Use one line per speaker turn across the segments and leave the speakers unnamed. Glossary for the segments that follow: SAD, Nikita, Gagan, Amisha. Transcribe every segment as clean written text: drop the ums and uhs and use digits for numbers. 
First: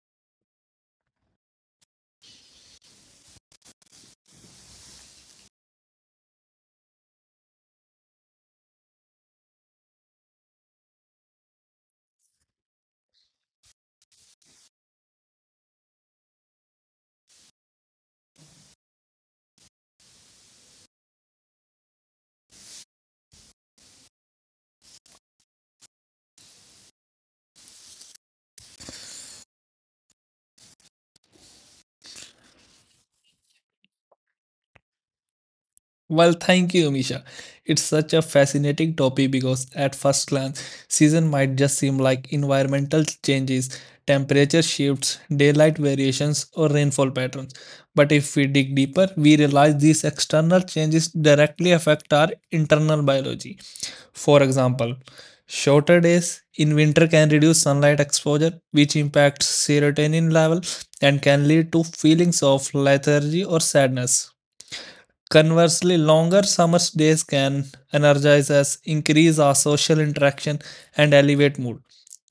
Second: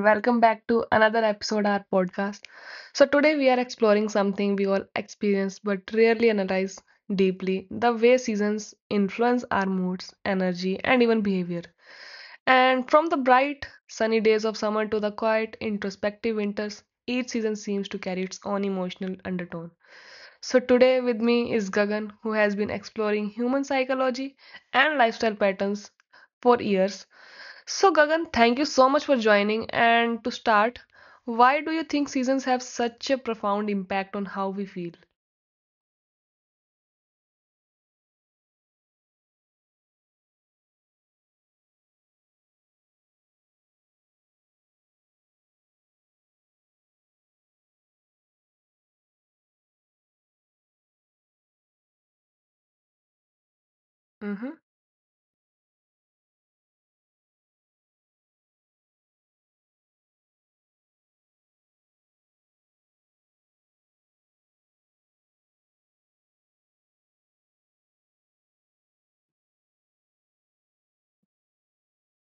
welcome back to another episode of our podcast. So, today we are exploring something we all experience but rarely analyze deeply the way seasons influence our moods, energy, and even behavior. And from the bright, sunny days of summer to the quiet, introspective winters, each season seems to carry its own emotional undertone. So, today with me is Gagan, who has been exploring human psychology and lifestyle patterns for years so, Gagan, thank you so much for joining. And to start, why do you think seasons have such a profound impact on how we feel?
Well, thank you, Misha. It's such a fascinating topic because at first glance, season might just seem like environmental changes, temperature shifts, daylight variations, or rainfall patterns. But if we dig deeper, we realize these external changes directly affect our internal biology. For
Mm-hmm,
example, shorter days in winter can reduce sunlight exposure, which impacts serotonin level and can lead to feelings of lethargy or sadness. Conversely, longer summer days can energize us, increase our social interaction, and elevate mood.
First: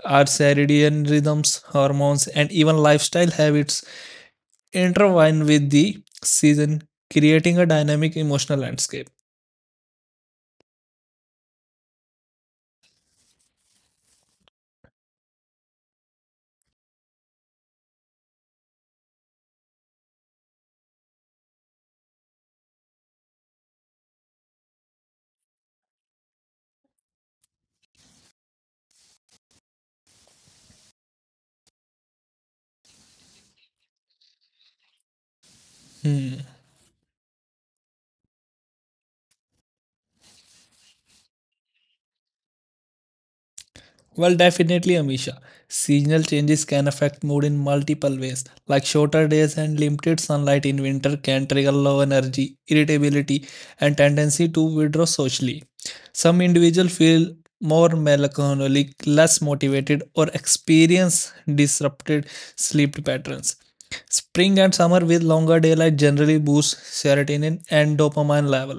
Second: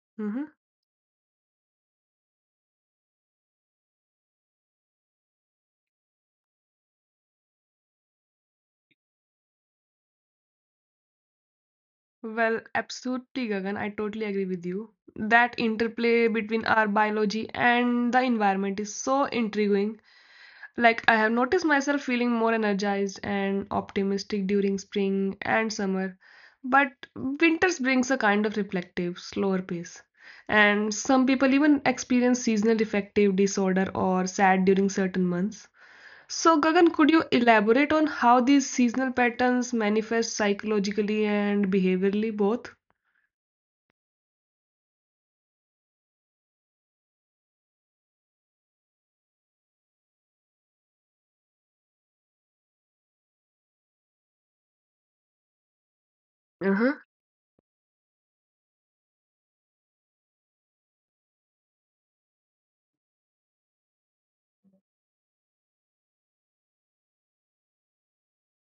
Our
mm-hmm.
circadian rhythms, hormones, and even lifestyle habits intertwine with the season, creating a dynamic emotional landscape.
Well, absolutely, Gagan. I totally agree with you. That interplay between our biology and the environment is so intriguing. Like, I have noticed myself feeling more energized and optimistic during spring and summer, but winters brings a kind of reflective, slower pace. And some people even experience seasonal affective disorder or sad during certain months.
Hmm.
So, Gagan, could you elaborate on how these seasonal patterns manifest psychologically and behaviorally both?
Well, definitely, Amisha. Seasonal changes can affect mood in multiple ways, like shorter days and limited sunlight in winter can trigger low energy, irritability, and tendency to withdraw socially. Some individuals
Uh-huh.
feel more melancholic, less motivated, or experience disrupted sleep patterns. Spring and summer with longer daylight generally boost serotonin and dopamine level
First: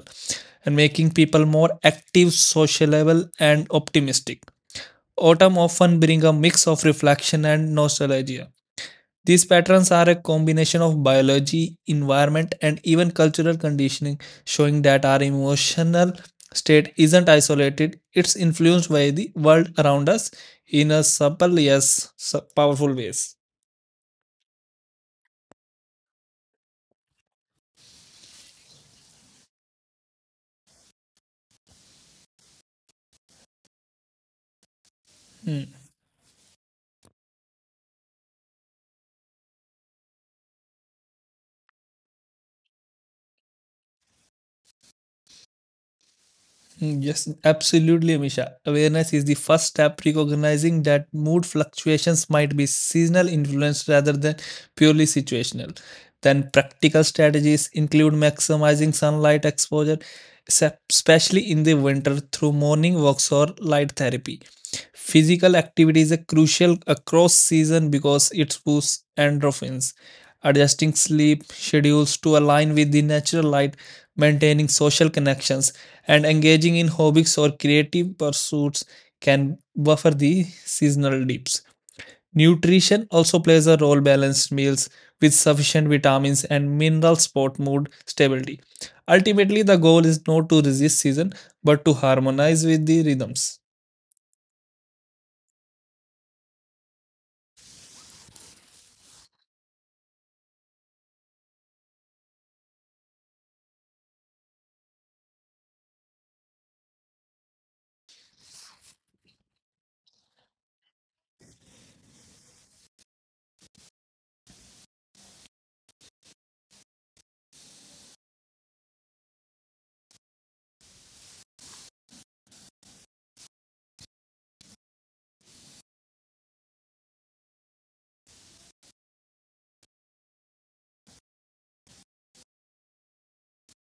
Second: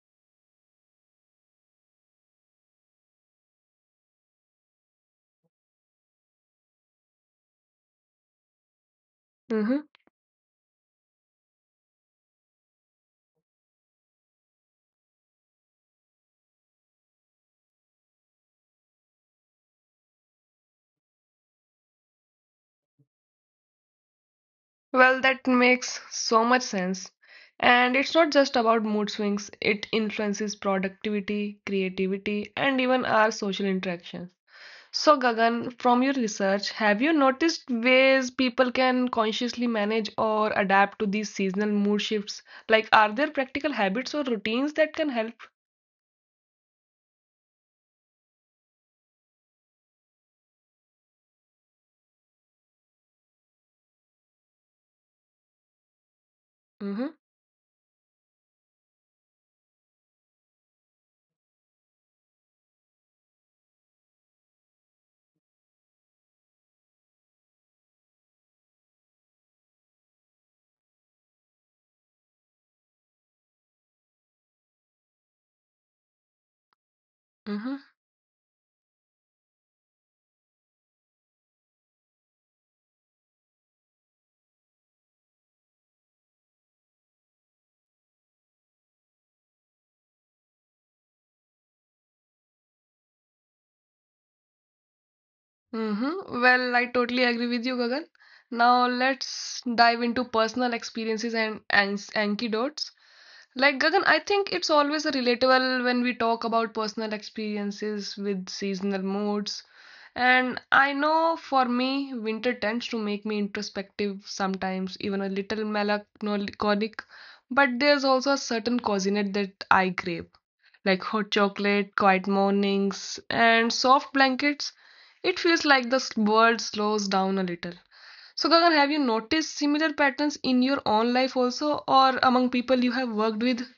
and making people more active, sociable, and optimistic. Autumn often brings a mix of reflection and nostalgia. These
Uh-huh.
patterns are a combination of biology, environment, and even cultural conditioning, showing that our emotional state isn't isolated, it's influenced by the world around us in a subtle yet powerful ways.
Well, that makes so much sense. And it's not just about mood swings, it influences productivity, creativity, and even our social interactions. So,
Hmm.
Gagan, from your research, have you noticed ways people can consciously manage or adapt to these seasonal mood shifts? Like, are there practical habits or routines that can help?
Yes, absolutely, Amisha. Awareness is the first step recognizing that mood fluctuations might be seasonal influence rather than purely situational. Then practical
Mm-hmm,
strategies include maximizing sunlight exposure, especially in the winter through morning walks or light therapy. Physical activity is a crucial across season because it boosts endorphins. Adjusting sleep schedules to align with the natural light, maintaining social connections and engaging in hobbies or
mm-hmm,
creative pursuits can buffer the seasonal dips. Nutrition also plays a role balanced meals with sufficient vitamins and minerals support mood stability. Ultimately the goal is not to resist season but to harmonize with the rhythms.
mm-hmm. Well, I totally agree with you, Gagan. Now, let's dive into personal experiences and antidotes. Like Gagan, I think it's always a relatable when we talk about personal experiences with seasonal moods. And I know for me, winter tends to make me introspective sometimes, even a little melancholic. But there's also a certain coziness that I crave, like hot chocolate, quiet mornings, and soft blankets. It feels like the world slows down a little. So, Gagan, have you noticed similar patterns in your own life also, or among people you have worked with?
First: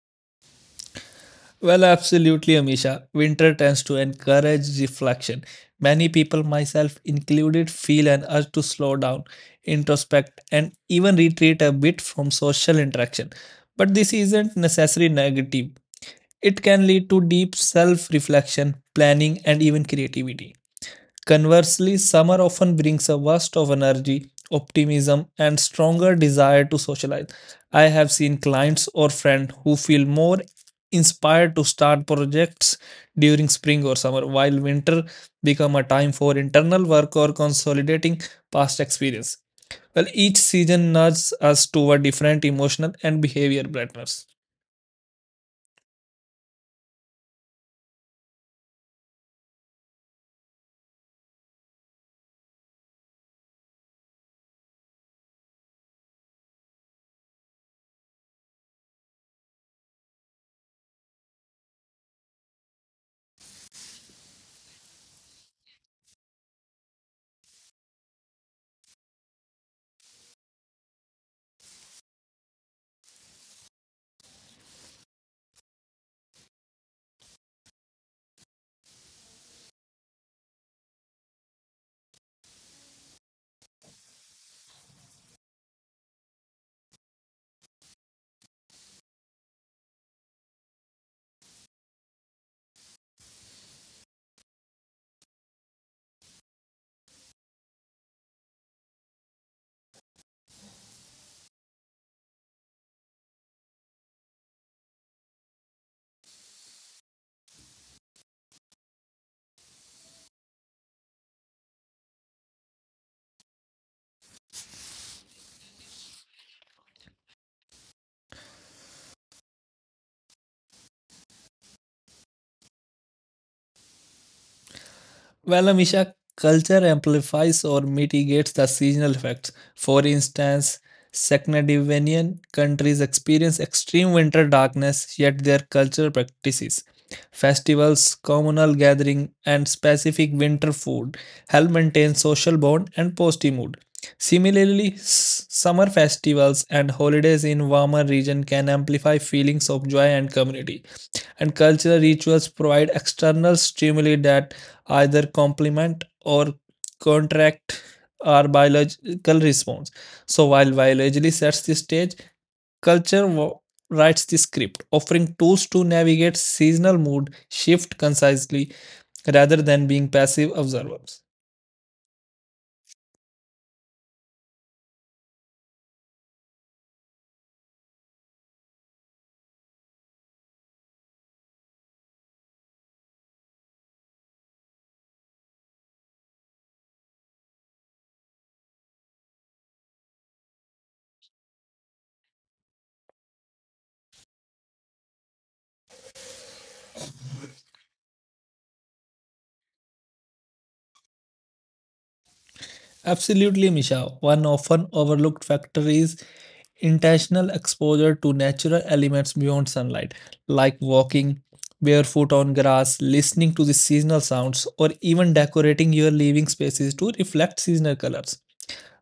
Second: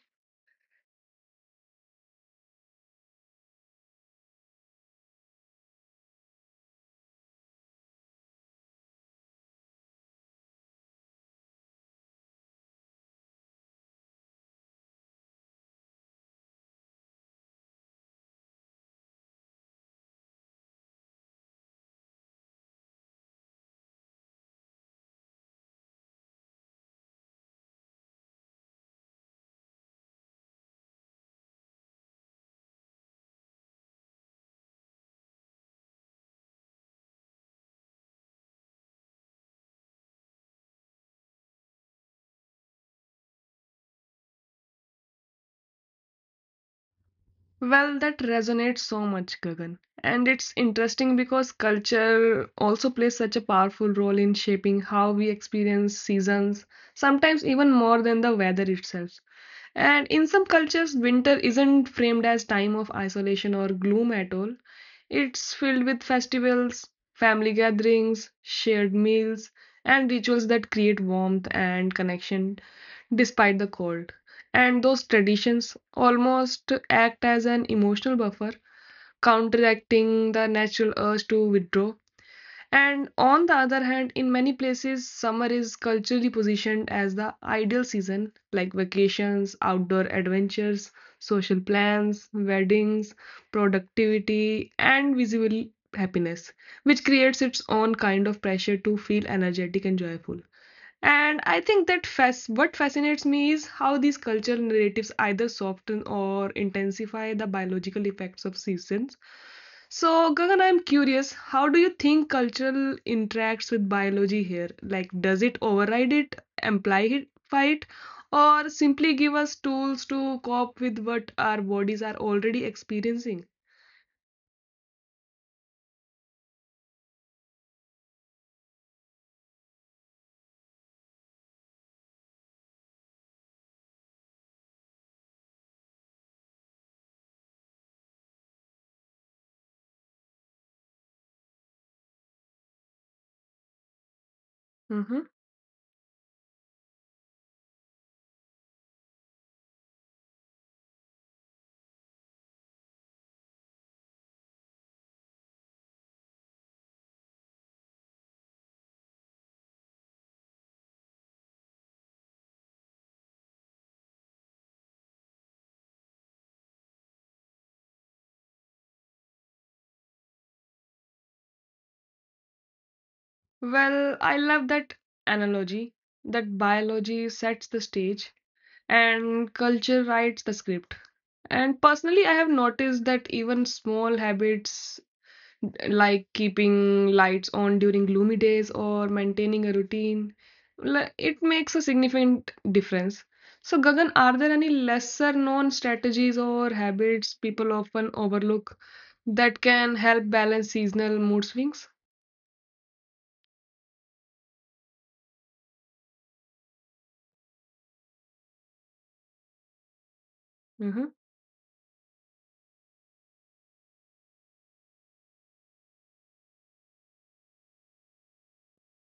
Well, absolutely, Amisha. Winter tends to encourage reflection. Many people, myself included, feel an urge to slow down, introspect, and even retreat a bit from social interaction. But this isn't necessarily negative, it can lead to deep self reflection, planning, and even creativity. Conversely, summer often brings a burst of energy, optimism, and stronger desire to socialize. I have seen clients or friends who feel more inspired to start projects during spring or summer, while winter become a time for internal work or consolidating past experience. Well, each season nudges us toward different emotional and behavior patterns.
Well, that resonates so much, Gagan. And it's interesting because culture also plays such a powerful role in shaping how we experience seasons, sometimes even more than the weather itself. And in some cultures, winter isn't framed as time of isolation or gloom at all. It's filled with festivals, family gatherings, shared meals, and rituals that create warmth and connection despite the cold and those traditions almost act as an emotional buffer, counteracting the natural urge to withdraw. And on the other hand, in many places, summer is culturally positioned as the ideal season, like vacations, outdoor adventures, social plans, weddings, productivity, and visible happiness, which creates its own kind of pressure to feel energetic and joyful. And I think that what fascinates me is how these cultural narratives either soften or intensify the biological effects of seasons. So, Gagan, I'm curious, how do you think cultural interacts with biology here? Like, does it override it, amplify it, or simply give us tools to cope with what our bodies are already experiencing?
Well, Amisha, culture amplifies or mitigates the seasonal effects. For instance, Scandinavian countries experience extreme winter darkness, yet their cultural practices, festivals, communal gathering, and specific winter food help maintain social bond and positive mood. Similarly,
Hmm.
summer festivals and holidays in warmer region can amplify feelings of joy and community and cultural rituals provide external stimuli that either complement or contract our biological response. So, while biology sets the stage, culture writes the script, offering tools to navigate seasonal mood shift concisely rather than being passive observers.
Well, I love that analogy that biology sets the stage and culture writes the script. And personally, I have noticed that even small habits like keeping lights on during gloomy days or maintaining a routine, it makes a significant difference. So, Gagan, are there any lesser known strategies or habits people often overlook that can help balance seasonal mood swings?
Absolutely, Misha. One often overlooked factor is intentional exposure to natural elements beyond sunlight, like
Mm-hmm.
walking barefoot on grass, listening to the seasonal sounds, or even decorating your living spaces to reflect seasonal colors.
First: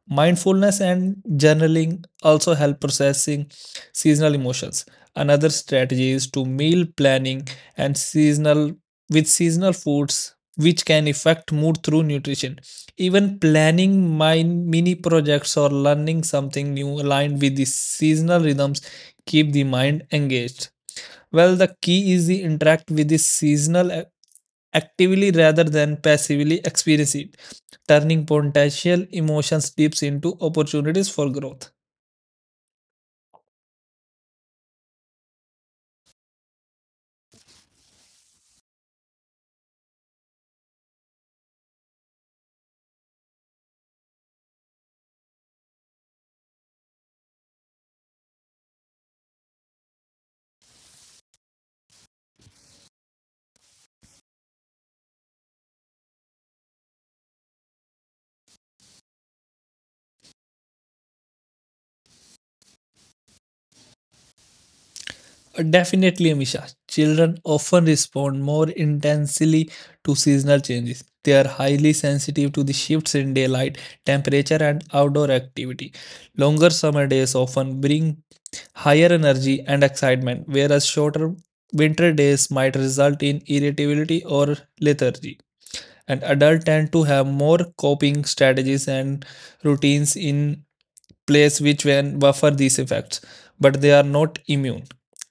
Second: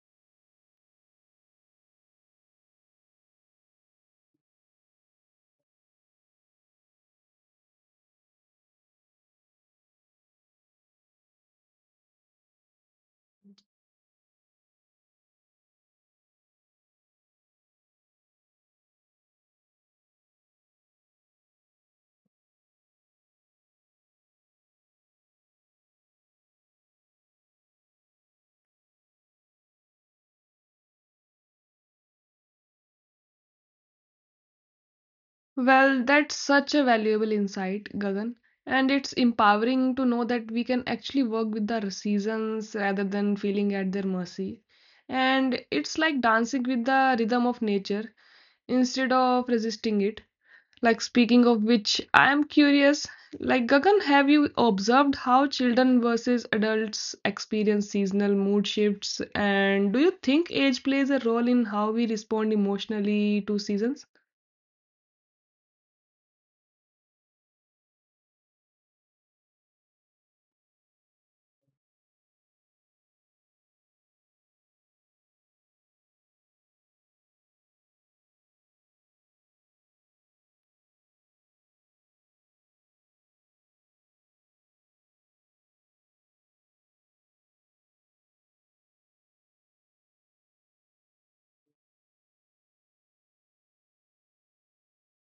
Mindfulness and journaling also help processing seasonal emotions. Another strategy is to meal planning and seasonal with seasonal foods which can affect mood through nutrition. Even planning mine mini projects or learning something new aligned with the seasonal rhythms keep the mind engaged. Well, the key is the interact with the seasonal actively rather than passively experiencing turning potential emotions dips into opportunities for growth.
Well, that's such a valuable insight, Gagan. And it's empowering to know that we can actually work with the seasons rather than feeling at their mercy. And it's like dancing with the rhythm of nature instead of resisting it. Like, speaking of which, I am curious, like, Gagan, have you observed how children versus adults experience seasonal mood shifts? And do you think age plays a role in how we respond emotionally to seasons?
Definitely, Amisha. Children often respond more intensely to seasonal changes. They are highly sensitive to the shifts in daylight, temperature, and outdoor activity. Longer summer days often bring higher energy and excitement, whereas shorter winter days might result in irritability or lethargy. And adults tend to have more coping strategies and routines in place which when buffer these effects but they are not immune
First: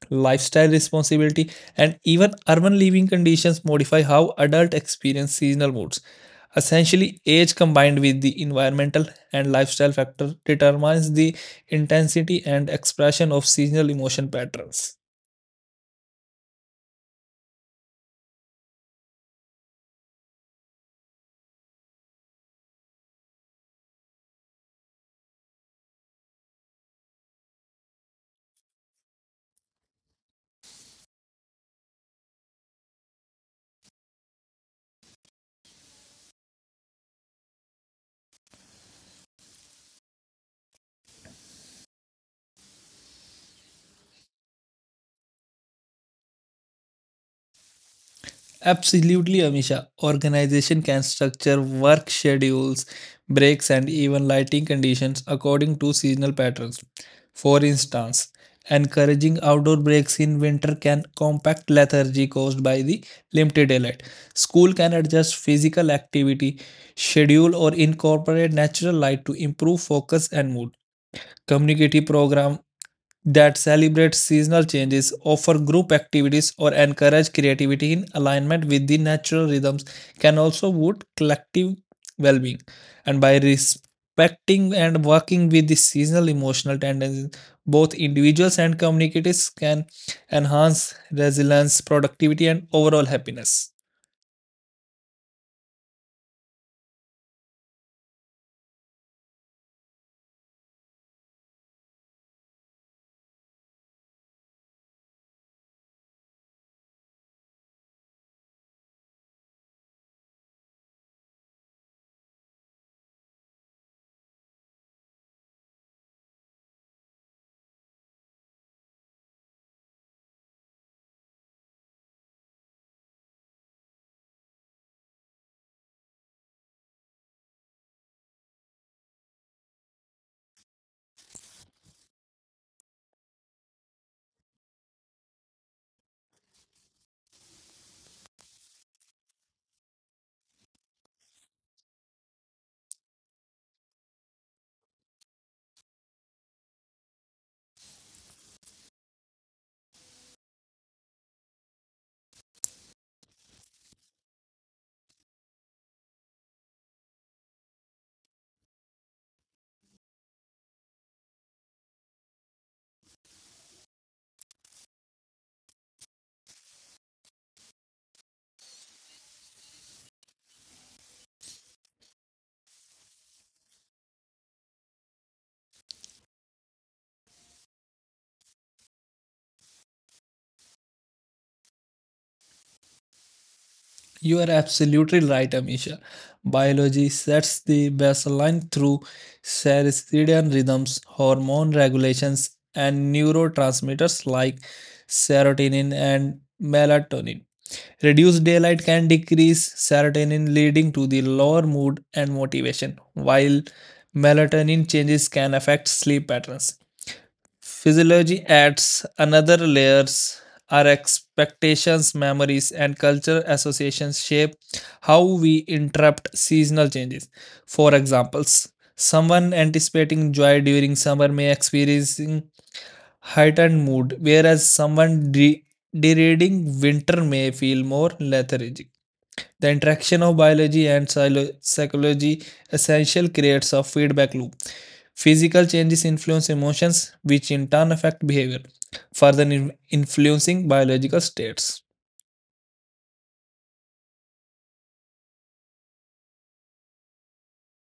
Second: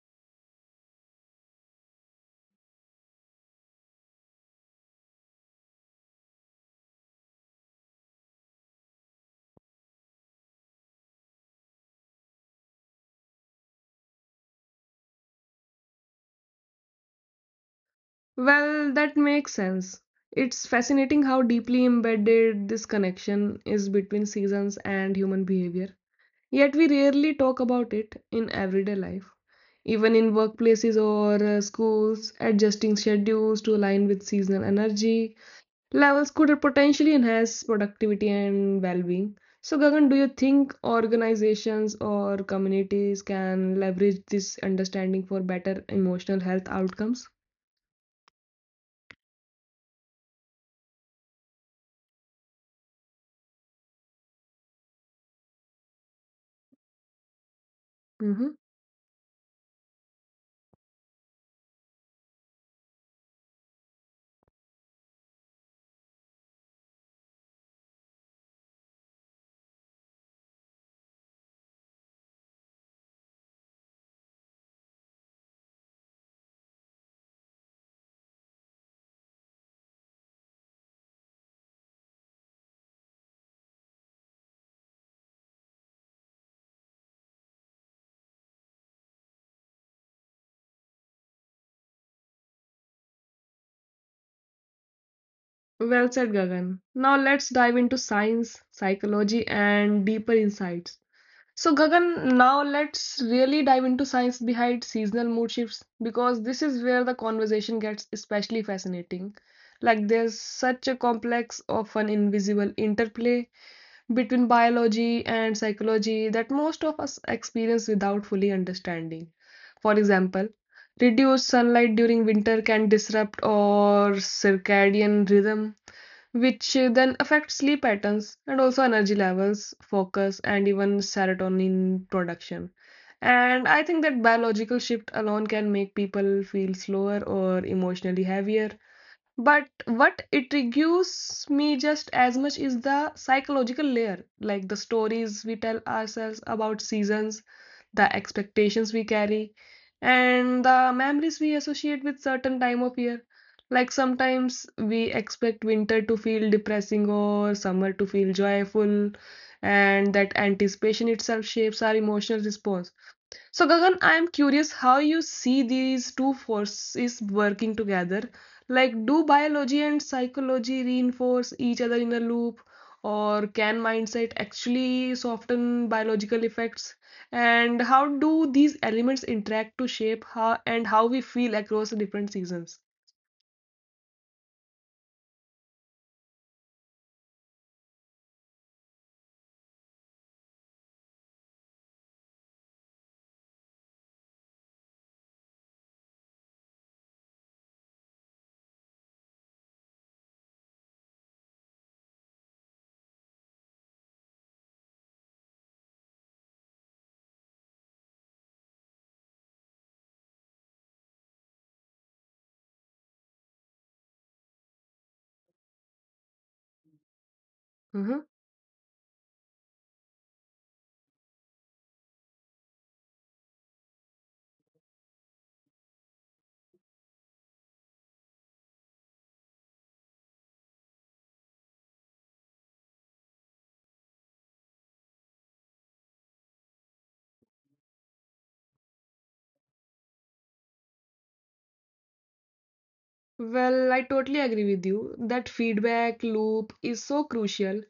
lifestyle responsibility and even urban living conditions modify how adults experience seasonal moods essentially age combined with the environmental and lifestyle factor determines the intensity and expression of seasonal emotion patterns.
Well, that makes sense. It's fascinating how deeply embedded this connection is between seasons and human behavior. Yet we rarely talk about it in everyday life. Even in workplaces or schools, adjusting schedules to align with seasonal energy levels could potentially enhance productivity and well being. So, Gagan, do you think organizations or communities can leverage this understanding for better emotional health outcomes?
Absolutely, Amisha. Organization can structure work schedules, breaks, and even lighting conditions according to seasonal patterns. For instance, encouraging outdoor breaks in winter can combat lethargy caused by the limited daylight. School can adjust physical activity schedule or incorporate natural light to improve focus and mood. Community program that celebrate seasonal changes, offer group activities, or encourage creativity in alignment with the natural rhythms can also boost collective well being. And by respecting and working with the seasonal emotional tendencies, both individuals and communities can enhance resilience, productivity, and overall happiness.
Well said, Gagan. Now let's dive into science, psychology, and deeper insights. So, Gagan, now let's really dive into science behind seasonal mood shifts because this is where the conversation gets especially fascinating. Like, there's such a complex, often invisible interplay between biology and psychology that most of us experience without fully understanding. For example, reduced sunlight during winter can disrupt our circadian rhythm, which then affects sleep patterns and also energy levels, focus, and even serotonin production. And I think that biological shift alone can make people feel slower or emotionally heavier but what intrigues me just as much is the psychological layer, like the stories we tell ourselves about seasons, the expectations we carry, and the memories we associate with certain time of year. Like sometimes we expect winter to feel depressing or summer to feel joyful, and that anticipation itself shapes our emotional response. So, Gagan, I am curious how you see these two forces working together. Like, do biology and psychology reinforce each other in a loop, or can mindset actually soften biological effects? And how do these elements interact to shape how and how we feel across the different seasons?
You are absolutely right, Amisha. Biology sets the baseline through circadian rhythms, hormone regulations, and neurotransmitters like serotonin and melatonin. Reduced daylight can decrease serotonin, leading to the lower mood and motivation, while melatonin changes can affect sleep patterns. Physiology adds another layers. Our expectations, memories, and cultural associations shape how we interpret seasonal changes. For
Mhm.
examples, someone anticipating joy during summer may experiencing heightened mood, whereas someone dreading winter may feel more lethargic. The interaction of biology and psychology essentially creates a feedback loop. Physical changes influence emotions, which in turn affect behavior, further influencing biological states.
Well, I totally agree with you that feedback loop is so crucial.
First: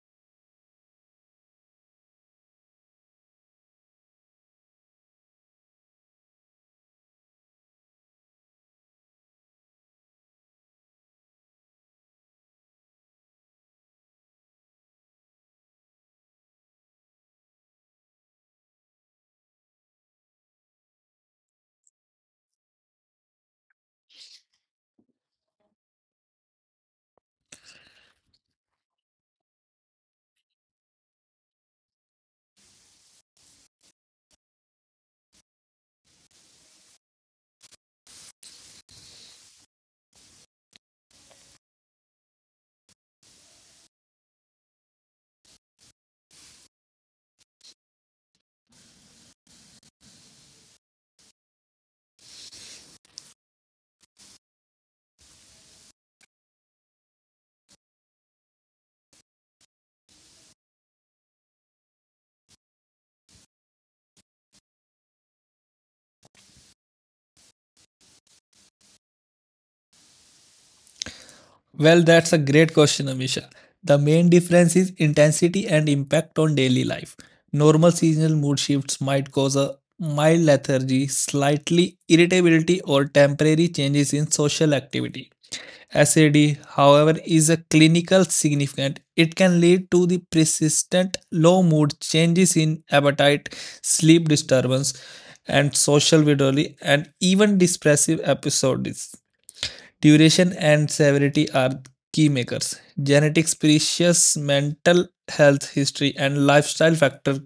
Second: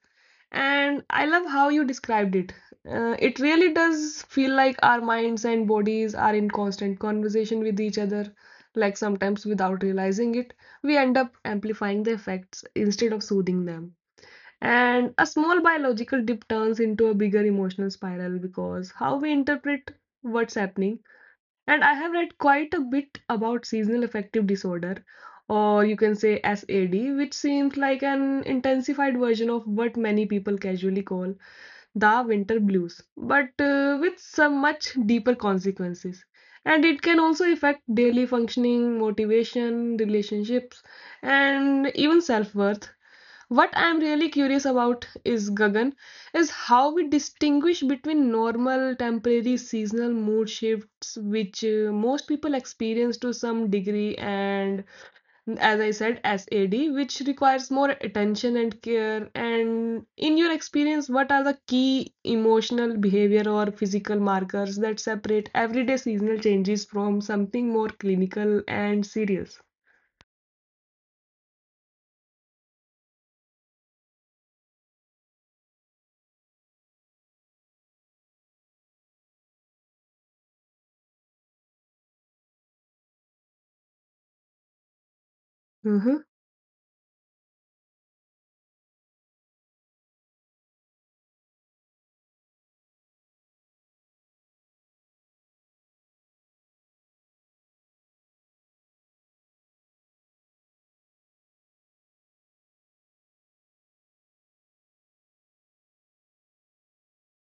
And I love how you described it. It really does feel like our minds and bodies are in constant conversation with each other, like sometimes without realizing it, we end up amplifying the effects instead of soothing them. And a small biological dip turns into a bigger emotional spiral because how we interpret what's happening and I have read quite a bit about seasonal affective disorder, or you can say SAD, which seems like an intensified version of what many people casually call the winter blues, but with some much deeper consequences. And it can also affect daily functioning, motivation, relationships, and even self worth. What I'm really curious about is Gagan, is how we distinguish between normal, temporary, seasonal mood shifts, which most people experience to some degree, and as I said, SAD, which requires more attention and care. And in your experience, what are the key emotional, behavior, or physical markers that separate everyday seasonal changes from something more clinical and serious?
Well, that's a great question, Amisha. The main difference is intensity and impact on daily life. Normal seasonal mood shifts might cause a mild lethargy, slightly irritability, or temporary changes in social activity.
Mm-hmm.
SAD, however, is a clinical significant. It can lead to the persistent low mood, changes in appetite, sleep disturbance, and social withdrawal, and even depressive episodes. Duration and severity are key makers. Genetics, precious mental health history, and lifestyle factor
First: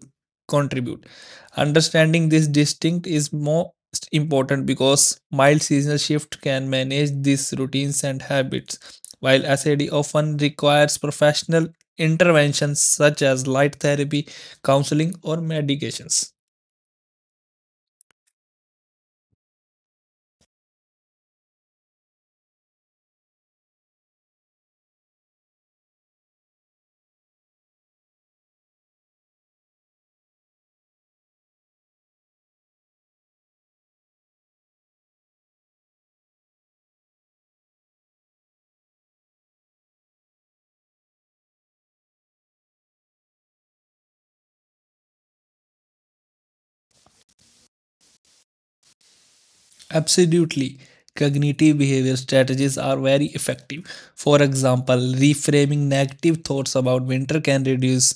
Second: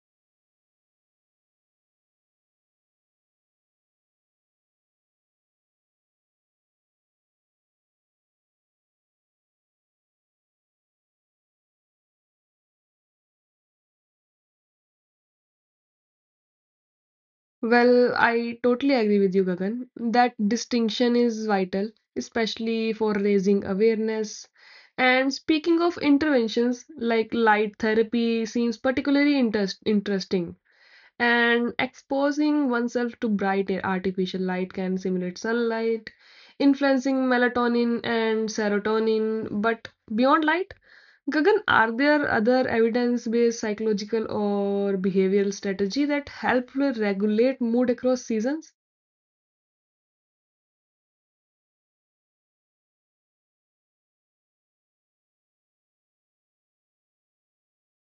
contribute. Understanding this distinct is most important because mild seasonal shift can manage these routines and habits, while SAD often requires professional interventions such as light therapy, counseling, or medications.
Well, I totally agree with you, Gagan. That distinction is vital, especially for raising awareness. And speaking of interventions, like light therapy seems particularly interesting. And exposing oneself to bright artificial light can simulate sunlight, influencing melatonin and serotonin. But beyond light, Gagan, are there other evidence-based psychological or behavioral strategy that help regulate mood across seasons?
Absolutely. Cognitive behavior strategies are very effective. For example, reframing negative thoughts about winter can reduce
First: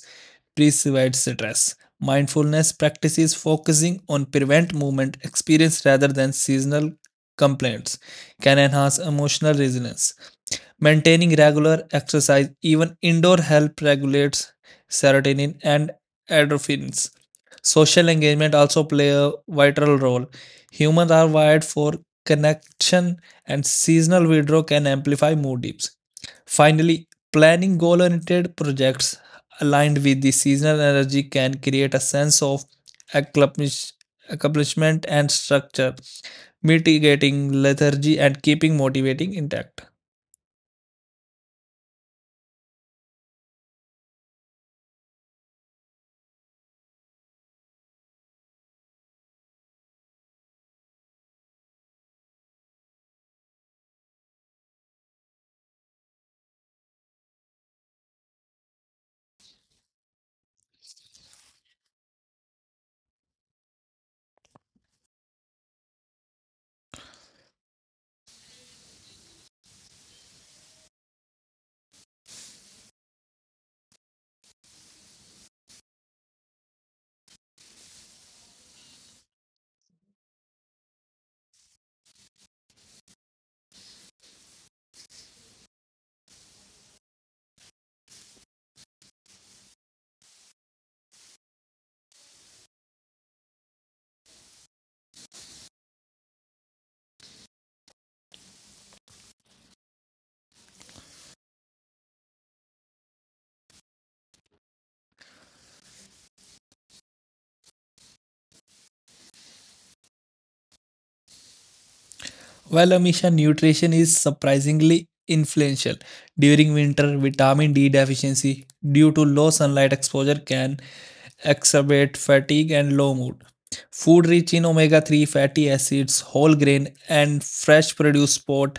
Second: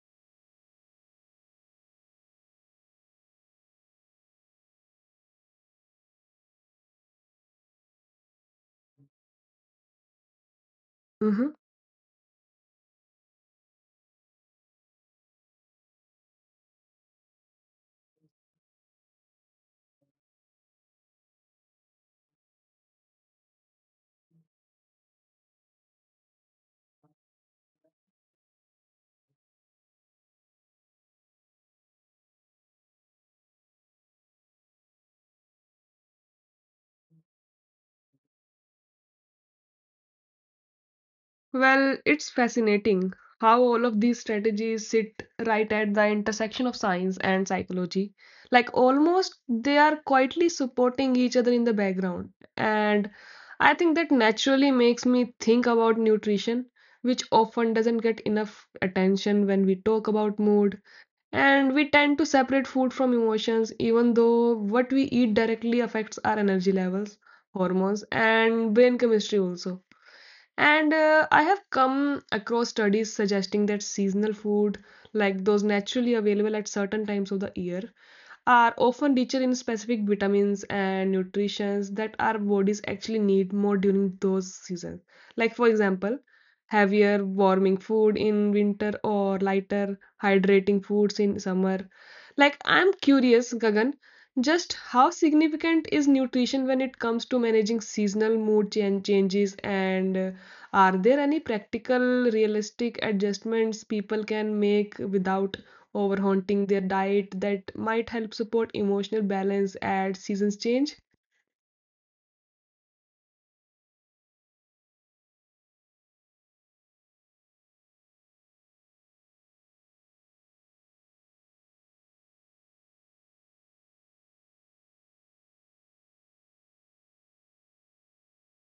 perceived stress. Mindfulness practices focusing on prevent movement experience rather than seasonal complaints can enhance emotional resilience. Maintaining
Mhm.
regular exercise, even indoor, help regulates serotonin and endorphins. Social engagement also play a vital role. Humans are wired for connection and seasonal withdrawal can amplify mood dips. Finally, planning goal-oriented projects aligned with the seasonal energy can create a sense of accomplish- accomplishment and structure, mitigating lethargy and keeping motivating intact.
Well, it's fascinating how all of these strategies sit right at the intersection of science and psychology. Like almost they are quietly supporting each other in the background. And I think that naturally makes me think about nutrition, which often doesn't get enough attention when we talk about mood. And we tend to separate food from emotions, even though what we eat directly affects our energy levels, hormones, and brain chemistry also. And I have come across studies suggesting that seasonal food, like those naturally available at certain times of the year, are often richer in specific vitamins and nutrients that our bodies actually need more during those seasons. Like, for example, heavier warming food in winter or lighter hydrating foods in summer. Like, I'm curious, Gagan, just how significant is nutrition when it comes to managing seasonal mood changes and are there any practical, realistic adjustments people can make without overhunting their diet that might help support emotional balance as seasons change.
While Amisha, nutrition is surprisingly influential. During winter, vitamin D deficiency due to low sunlight exposure can exacerbate fatigue and low mood. Food rich in omega 3 fatty acids, whole grain, and fresh produce support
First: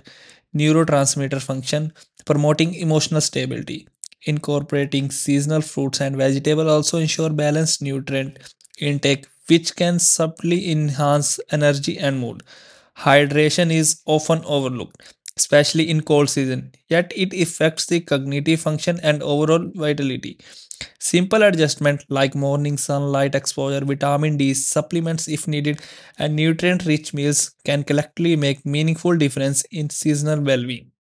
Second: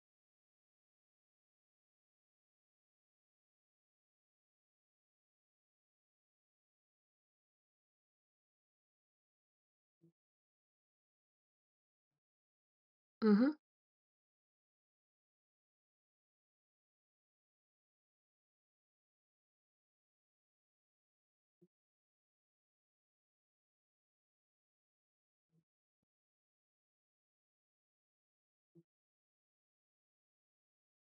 neurotransmitter function, promoting emotional stability. Incorporating seasonal fruits and vegetables also ensure balanced nutrient intake, which can subtly enhance energy and mood.
Mhm.
Hydration is often overlooked, especially in cold season, yet it affects the cognitive function and overall vitality. Simple adjustment like morning sunlight exposure, vitamin D, supplements if needed, and nutrient-rich meals can collectively make meaningful difference in seasonal well-being.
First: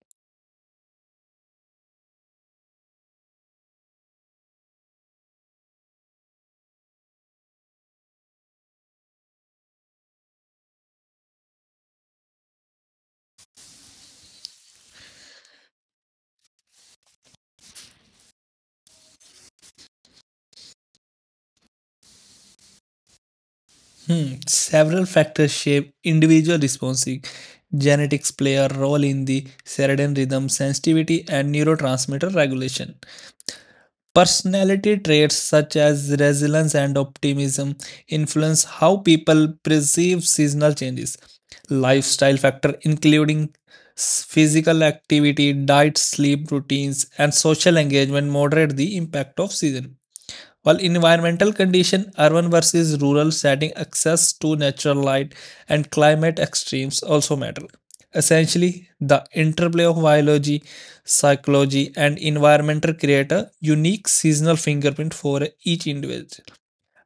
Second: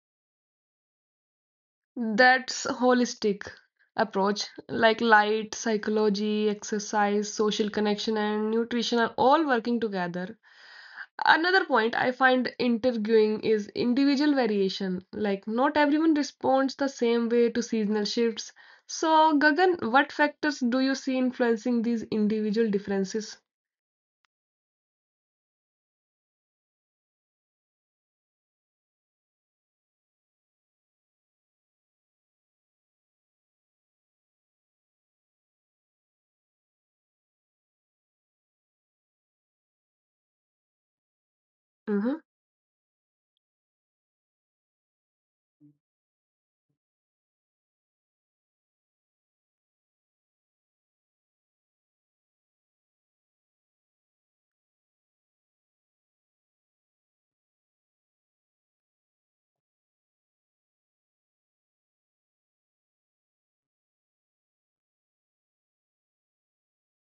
That's holistic approach, like light, psychology, exercise, social connection, and nutrition are all working together. Another point I find intriguing is individual variation. Like, not everyone responds the same way to seasonal shifts. So, Gagan, what factors do you see influencing these individual differences?
Hmm, several factors shape individual responses. Genetics play a role in the circadian rhythm sensitivity and neurotransmitter regulation. Personality traits such as resilience and optimism influence how people perceive seasonal changes.
Mm-hmm.
Lifestyle factors, including physical activity, diet, sleep routines, and social engagement moderate the impact of season. While environmental condition, urban versus rural setting, access to natural light, and climate extremes also matter. Essentially, the interplay of biology, psychology, and environmental create a unique seasonal fingerprint for each individual.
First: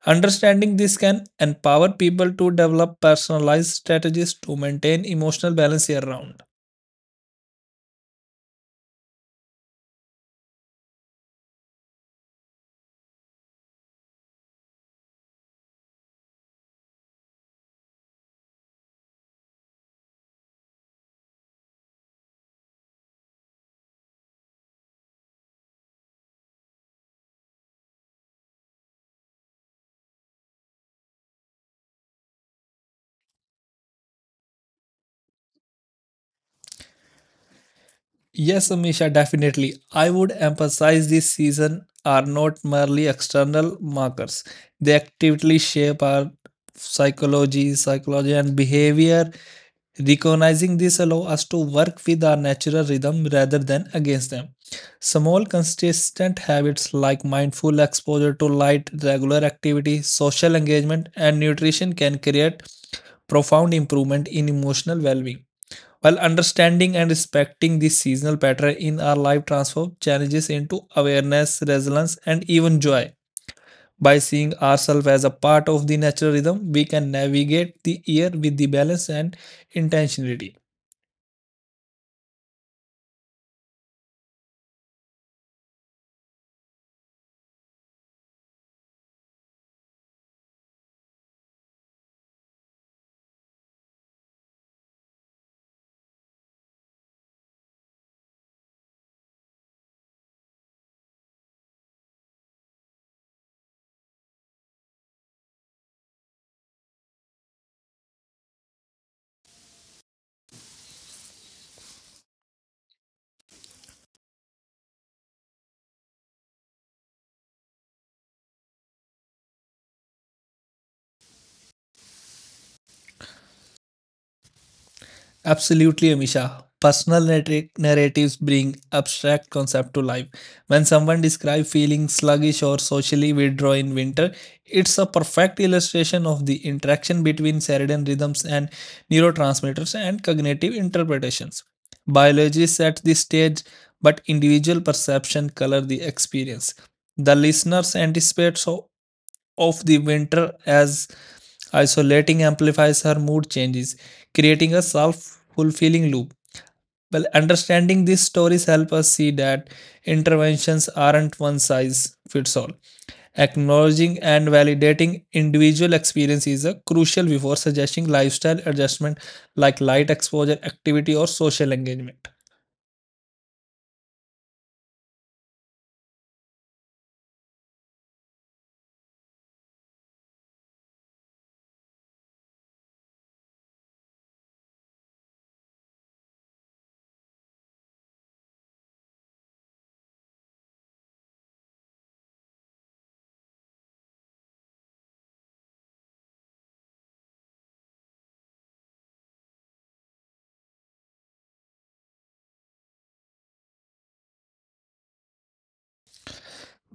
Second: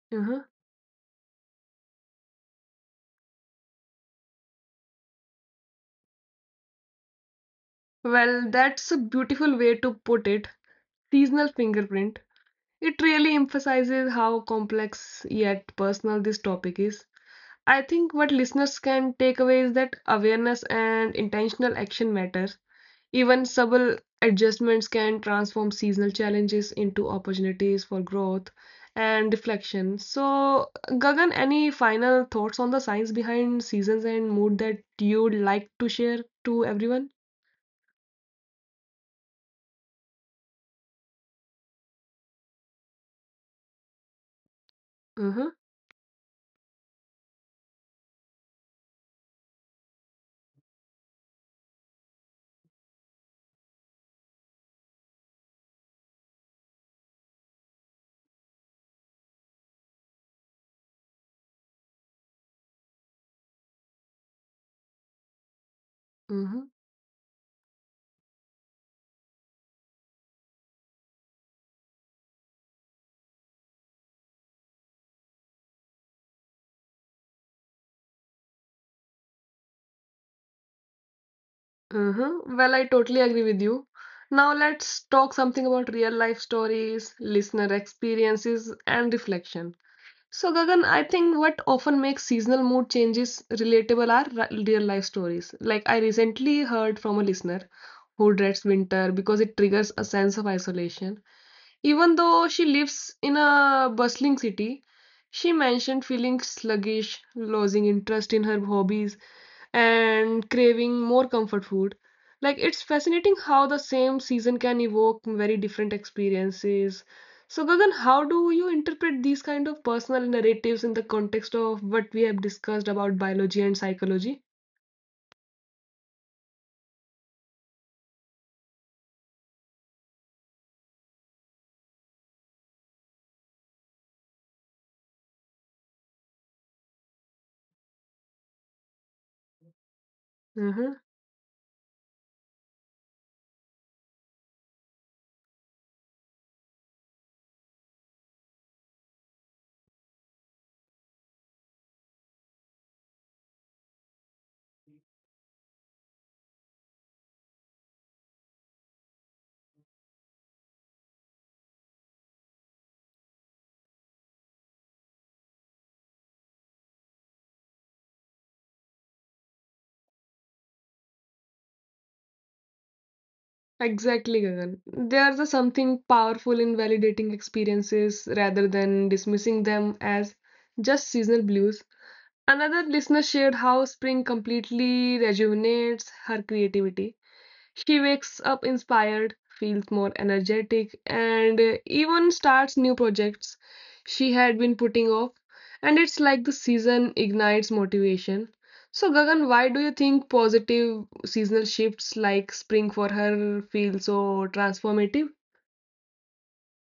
Understanding this can empower people to develop personalized strategies to maintain emotional balance year round.
Well, that's a beautiful way to put it. Seasonal fingerprint. It really emphasizes how complex yet personal this topic is. I think what listeners can take away is that awareness and intentional action matter. Even subtle adjustments can transform seasonal challenges into opportunities for growth and reflection. So, Gagan, any final thoughts on the science behind seasons and mood that you'd like to share to everyone?
Yes, Amisha, definitely. I would emphasize this season are not merely external markers. They
Uh-huh.
actively shape our psychology and behavior. Recognizing this allow us to work with our natural rhythm rather than against them. Small consistent habits like mindful exposure to light, regular activity, social engagement and nutrition can create profound improvement in emotional well-being. While
Uh-huh.
understanding and respecting this seasonal pattern in our life transforms challenges into awareness, resilience, and even joy. By seeing ourselves as a part of the natural rhythm, we can navigate the year with the balance and intentionality.
Uh-huh. Well, I totally agree with you. Now let's talk something about real life stories, listener experiences, and reflection. So, Gagan, I think what often makes seasonal mood changes relatable are real life stories. Like, I recently heard from a listener who dreads winter because it triggers a sense of isolation. Even though she lives in a bustling city, she mentioned feeling sluggish, losing interest in her hobbies, and craving more comfort food. Like it's fascinating how the same season can evoke very different experiences. So Gagan, how do you interpret these kind of personal narratives in the context of what we have discussed about biology and psychology?
Absolutely, Amisha. Personal narratives bring abstract concept to life. When someone describes feeling sluggish or socially withdrawn in winter, it's a perfect illustration of the interaction between circadian rhythms and neurotransmitters and cognitive
Mm-hmm.
interpretations. Biology sets the stage, but individual perception color the experience. The listeners anticipate so of the winter as isolating amplifies her mood changes, creating a self fulfilling loop. Well, understanding these stories help us see that interventions aren't one size fits all. Acknowledging and validating individual experience is a crucial before suggesting lifestyle adjustment like light exposure, activity, or social engagement.
Exactly, Gagan. There's a something powerful in validating experiences rather than dismissing them as just seasonal blues. Another listener shared how spring completely rejuvenates her creativity. She wakes up inspired, feels more energetic, and even starts new projects she had been putting off. And it's like the season ignites motivation. So, Gagan, why do you think positive seasonal shifts like spring for her feel so transformative?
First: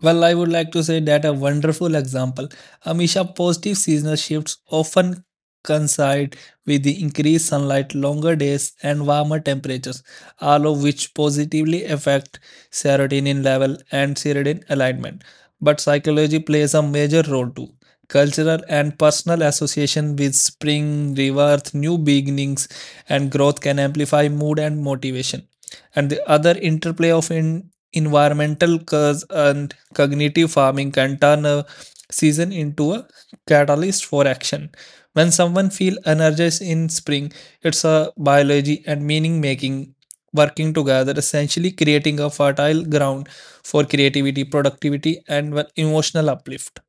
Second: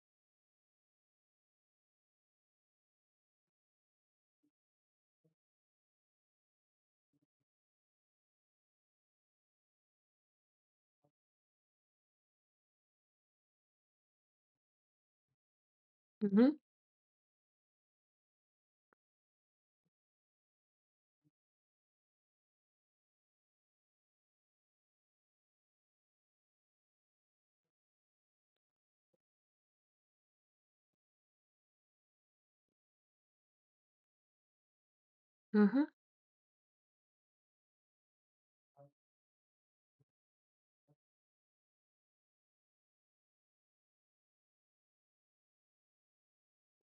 Well, I would like to say that a wonderful example. Amisha, positive seasonal shifts often coincide with the increased sunlight, longer days, and warmer temperatures, all of which positively affect serotonin level and circadian alignment. But psychology
Mm-hmm,
plays a major role too. Cultural and personal association with spring, rebirth, new beginnings, and growth can amplify mood and motivation. And the other interplay of in environmental causes and cognitive farming can turn a season into a catalyst for action. When someone
mm-hmm,
feels energized in spring, it's a biology and meaning making working together, essentially creating a fertile ground for creativity, productivity, and well, emotional uplift.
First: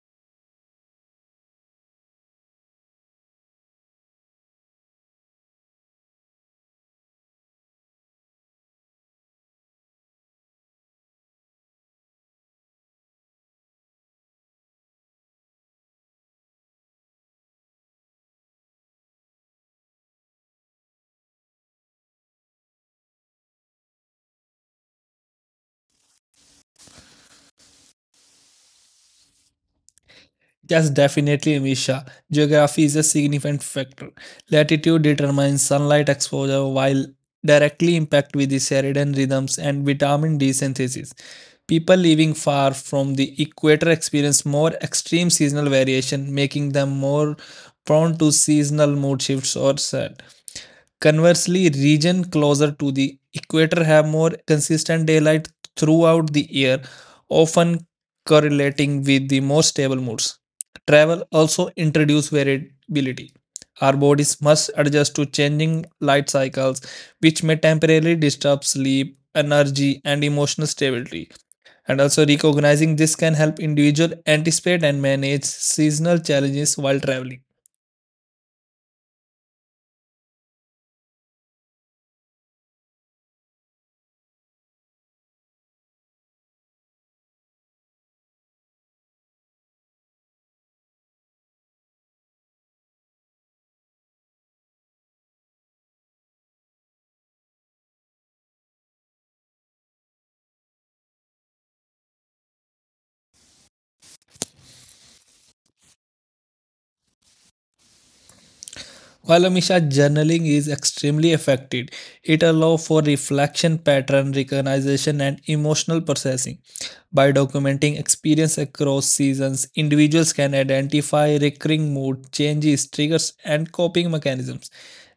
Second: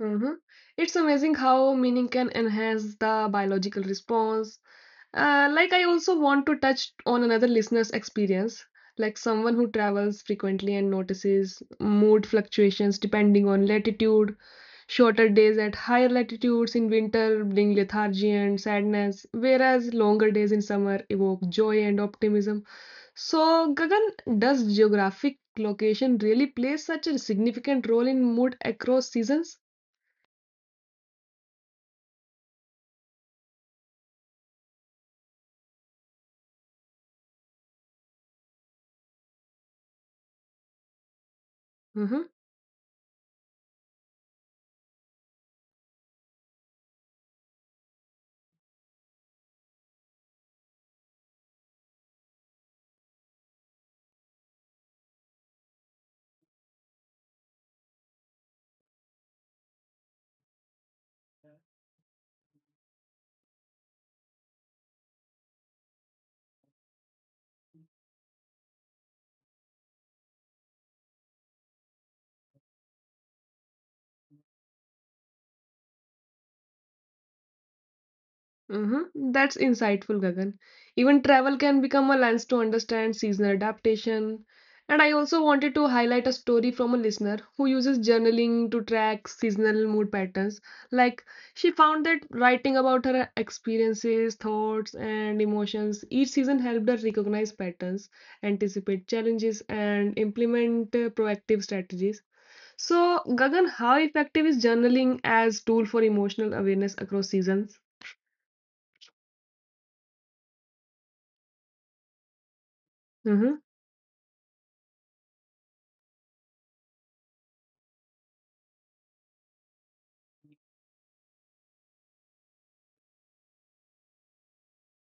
mm-hmm. It's amazing how meaning can enhance the biological response. Like, I also want to touch on another listener's experience, like someone who travels frequently and notices mood fluctuations depending on latitude. Shorter days at higher latitudes in winter bring lethargy and sadness, whereas longer days in summer evoke joy and optimism. So, Gagan, does geographic location really play such a significant role in mood across seasons?
Yes, definitely, Misha. Geography is a significant factor. Latitude determines sunlight exposure while directly impact with the circadian rhythms and vitamin D synthesis. People
Mm-hmm.
living far from the equator experience more extreme seasonal variation, making them more prone to seasonal mood shifts or stress. Conversely, regions closer to the equator have more consistent daylight throughout the year, often correlating with the more stable moods. Travel also introduces variability. Our bodies must adjust to changing light cycles, which may temporarily disturb sleep, energy, and emotional stability. And also, recognizing this can help individuals anticipate and manage seasonal challenges while traveling.
Mm-hmm. That's insightful, Gagan. Even travel can become a lens to understand seasonal adaptation. And I also wanted to highlight a story from a listener who uses journaling to track seasonal mood patterns. Like, she found that writing about her experiences, thoughts, and emotions each season helped her recognize patterns, anticipate challenges, and implement proactive strategies. So, Gagan, how effective is journaling as tool for emotional awareness across seasons?
While Amisha journaling is extremely effective, it allows for
Mm-hmm.
reflection, pattern recognition, and emotional processing. By documenting experience across seasons, individuals can identify recurring mood changes, triggers, and coping mechanisms.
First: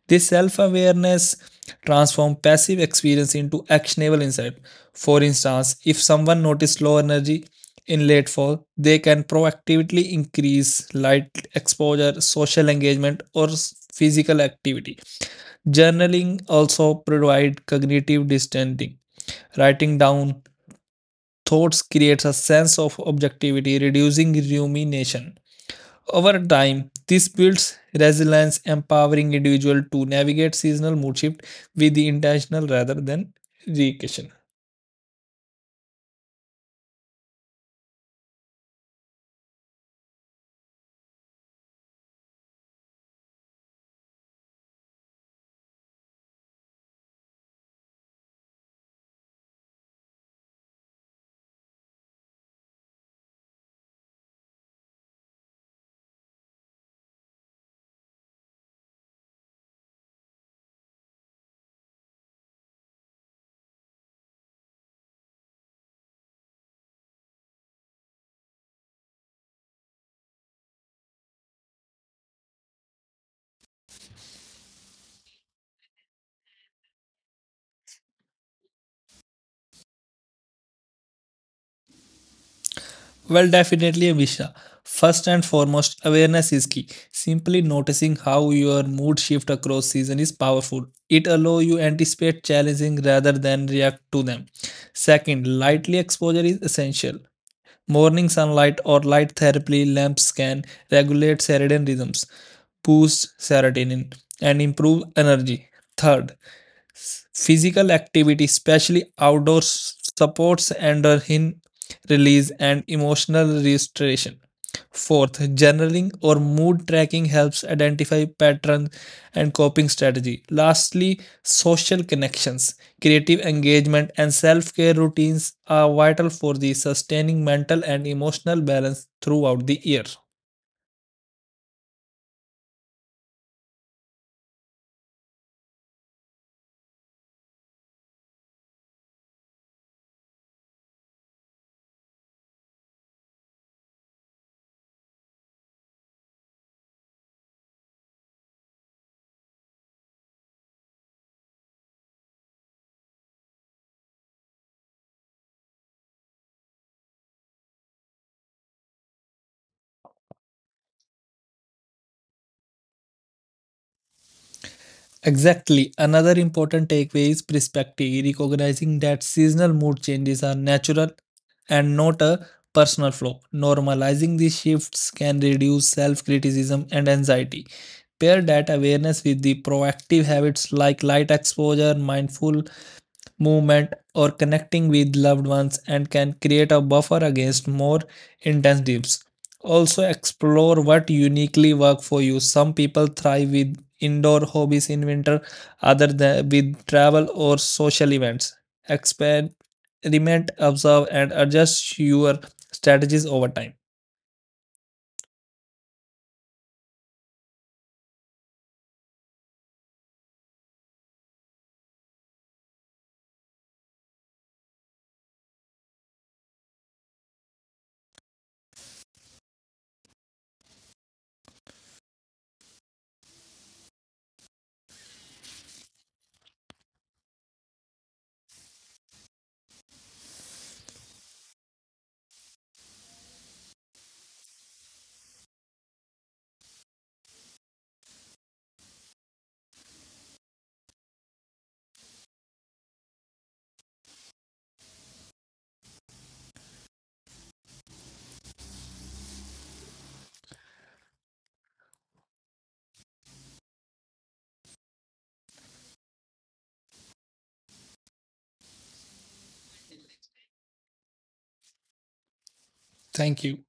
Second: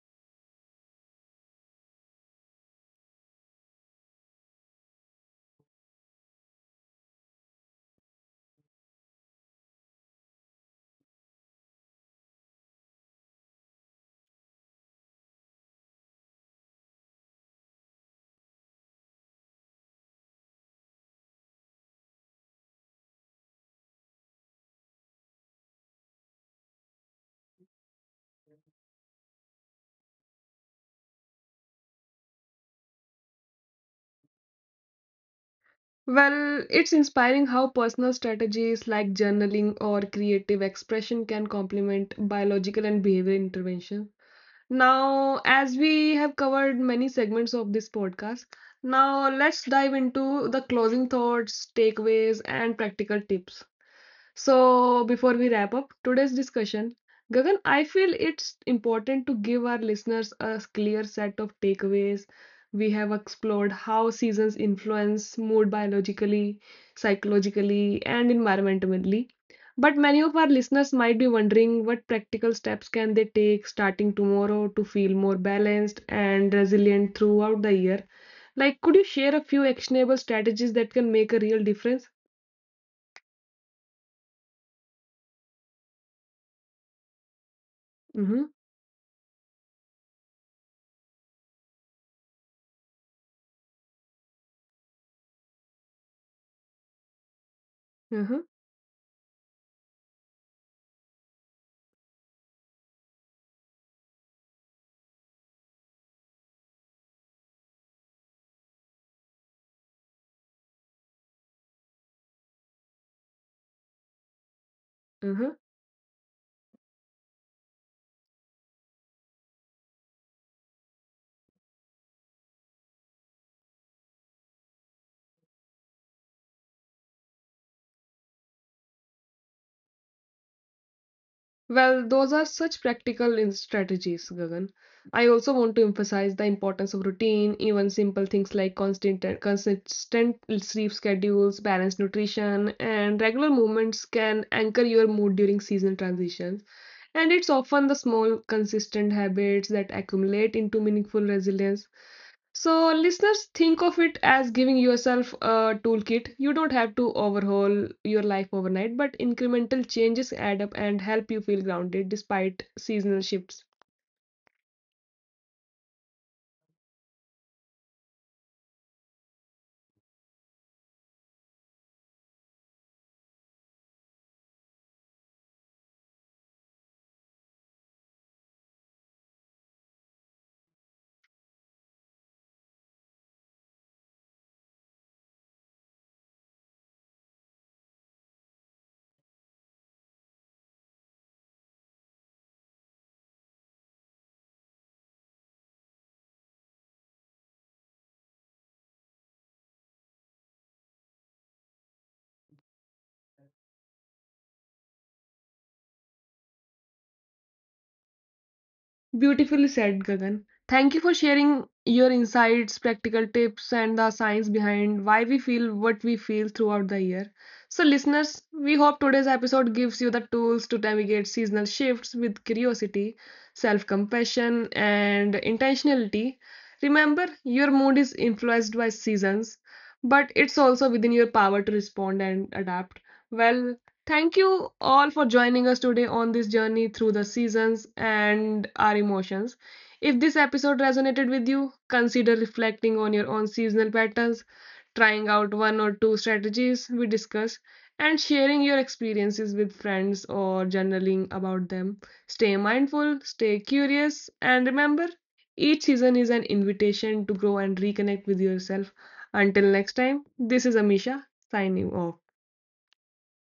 This self awareness transforms passive experience into actionable insight. For instance, if someone notices low energy in late fall, they can proactively increase light exposure, social engagement, or physical activity. Journaling also provides cognitive distancing. Writing down thoughts creates a sense of objectivity, reducing rumination. Over time, this builds resilience, empowering individual to navigate seasonal mood shift with the intentional rather than reaction.
Well, it's inspiring how personal strategies like journaling or creative expression can complement biological and behavior intervention. Now, as we have covered many segments of this podcast, now let's dive into the closing thoughts, takeaways, and practical tips. So, before we wrap up today's discussion, Gagan, I feel it's important to give our listeners a clear set of takeaways. We have explored how seasons influence mood biologically, psychologically, and environmentally. But many of our listeners might be wondering what practical steps can they take starting tomorrow to feel more balanced and resilient throughout the year. Like, could you share a few actionable strategies that can make a real difference?
Well, definitely, Abhisha. First and foremost, awareness is key. Simply noticing
Mm-hmm,
how your mood shift across season is powerful. It allows you anticipate challenging rather than react to them. Second, lightly exposure is essential. Morning
mm-hmm,
sunlight or light therapy lamps can regulate circadian rhythms, boost serotonin, and improve energy. Third, physical activity, especially outdoors, supports endorphin release and emotional restoration. Fourth,
mm-hmm.
journaling or mood tracking helps identify patterns and coping strategy. Lastly, social connections, creative engagement, and self-care routines are vital for the sustaining mental and emotional balance throughout the year.
Well, those are such practical strategies, Gagan. I also want to emphasize the importance of routine, even simple things like constant consistent sleep schedules, balanced nutrition, and regular movements can anchor your mood during seasonal transitions. And it's often the small, consistent habits that accumulate into meaningful resilience. So, listeners, think of it as giving yourself a toolkit. You don't have to overhaul your life overnight, but incremental changes add up and help you feel grounded despite seasonal shifts.
Exactly. Another important takeaway is perspective, recognizing that seasonal mood changes are natural and not a personal flaw. Normalizing these shifts can reduce self criticism and anxiety. Pair that awareness with the proactive habits like light exposure, mindful movement, or connecting with loved ones and can create a buffer against more intense dips. Also, explore what uniquely works for you. Some people thrive with indoor hobbies in winter, other than with travel or social events. Experiment, observe, and adjust your strategies over time.
Beautifully said, Gagan. Thank you for sharing your insights, practical tips, and the science behind why we feel what we feel throughout the year. So, listeners, we hope today's episode gives you the tools to navigate seasonal shifts with curiosity, self compassion, and intentionality. Remember, your mood is influenced by seasons, but it's also within your power to respond and adapt. Well, thank you all for joining us today on this journey through the seasons and our emotions. If this episode resonated with you, consider reflecting on your own seasonal patterns, trying out one or two strategies we discussed, and sharing your experiences with friends or journaling about them. Stay mindful, stay curious, and remember each season is an invitation to grow and reconnect with yourself. Until next time, this is Amisha signing off.
Thank you.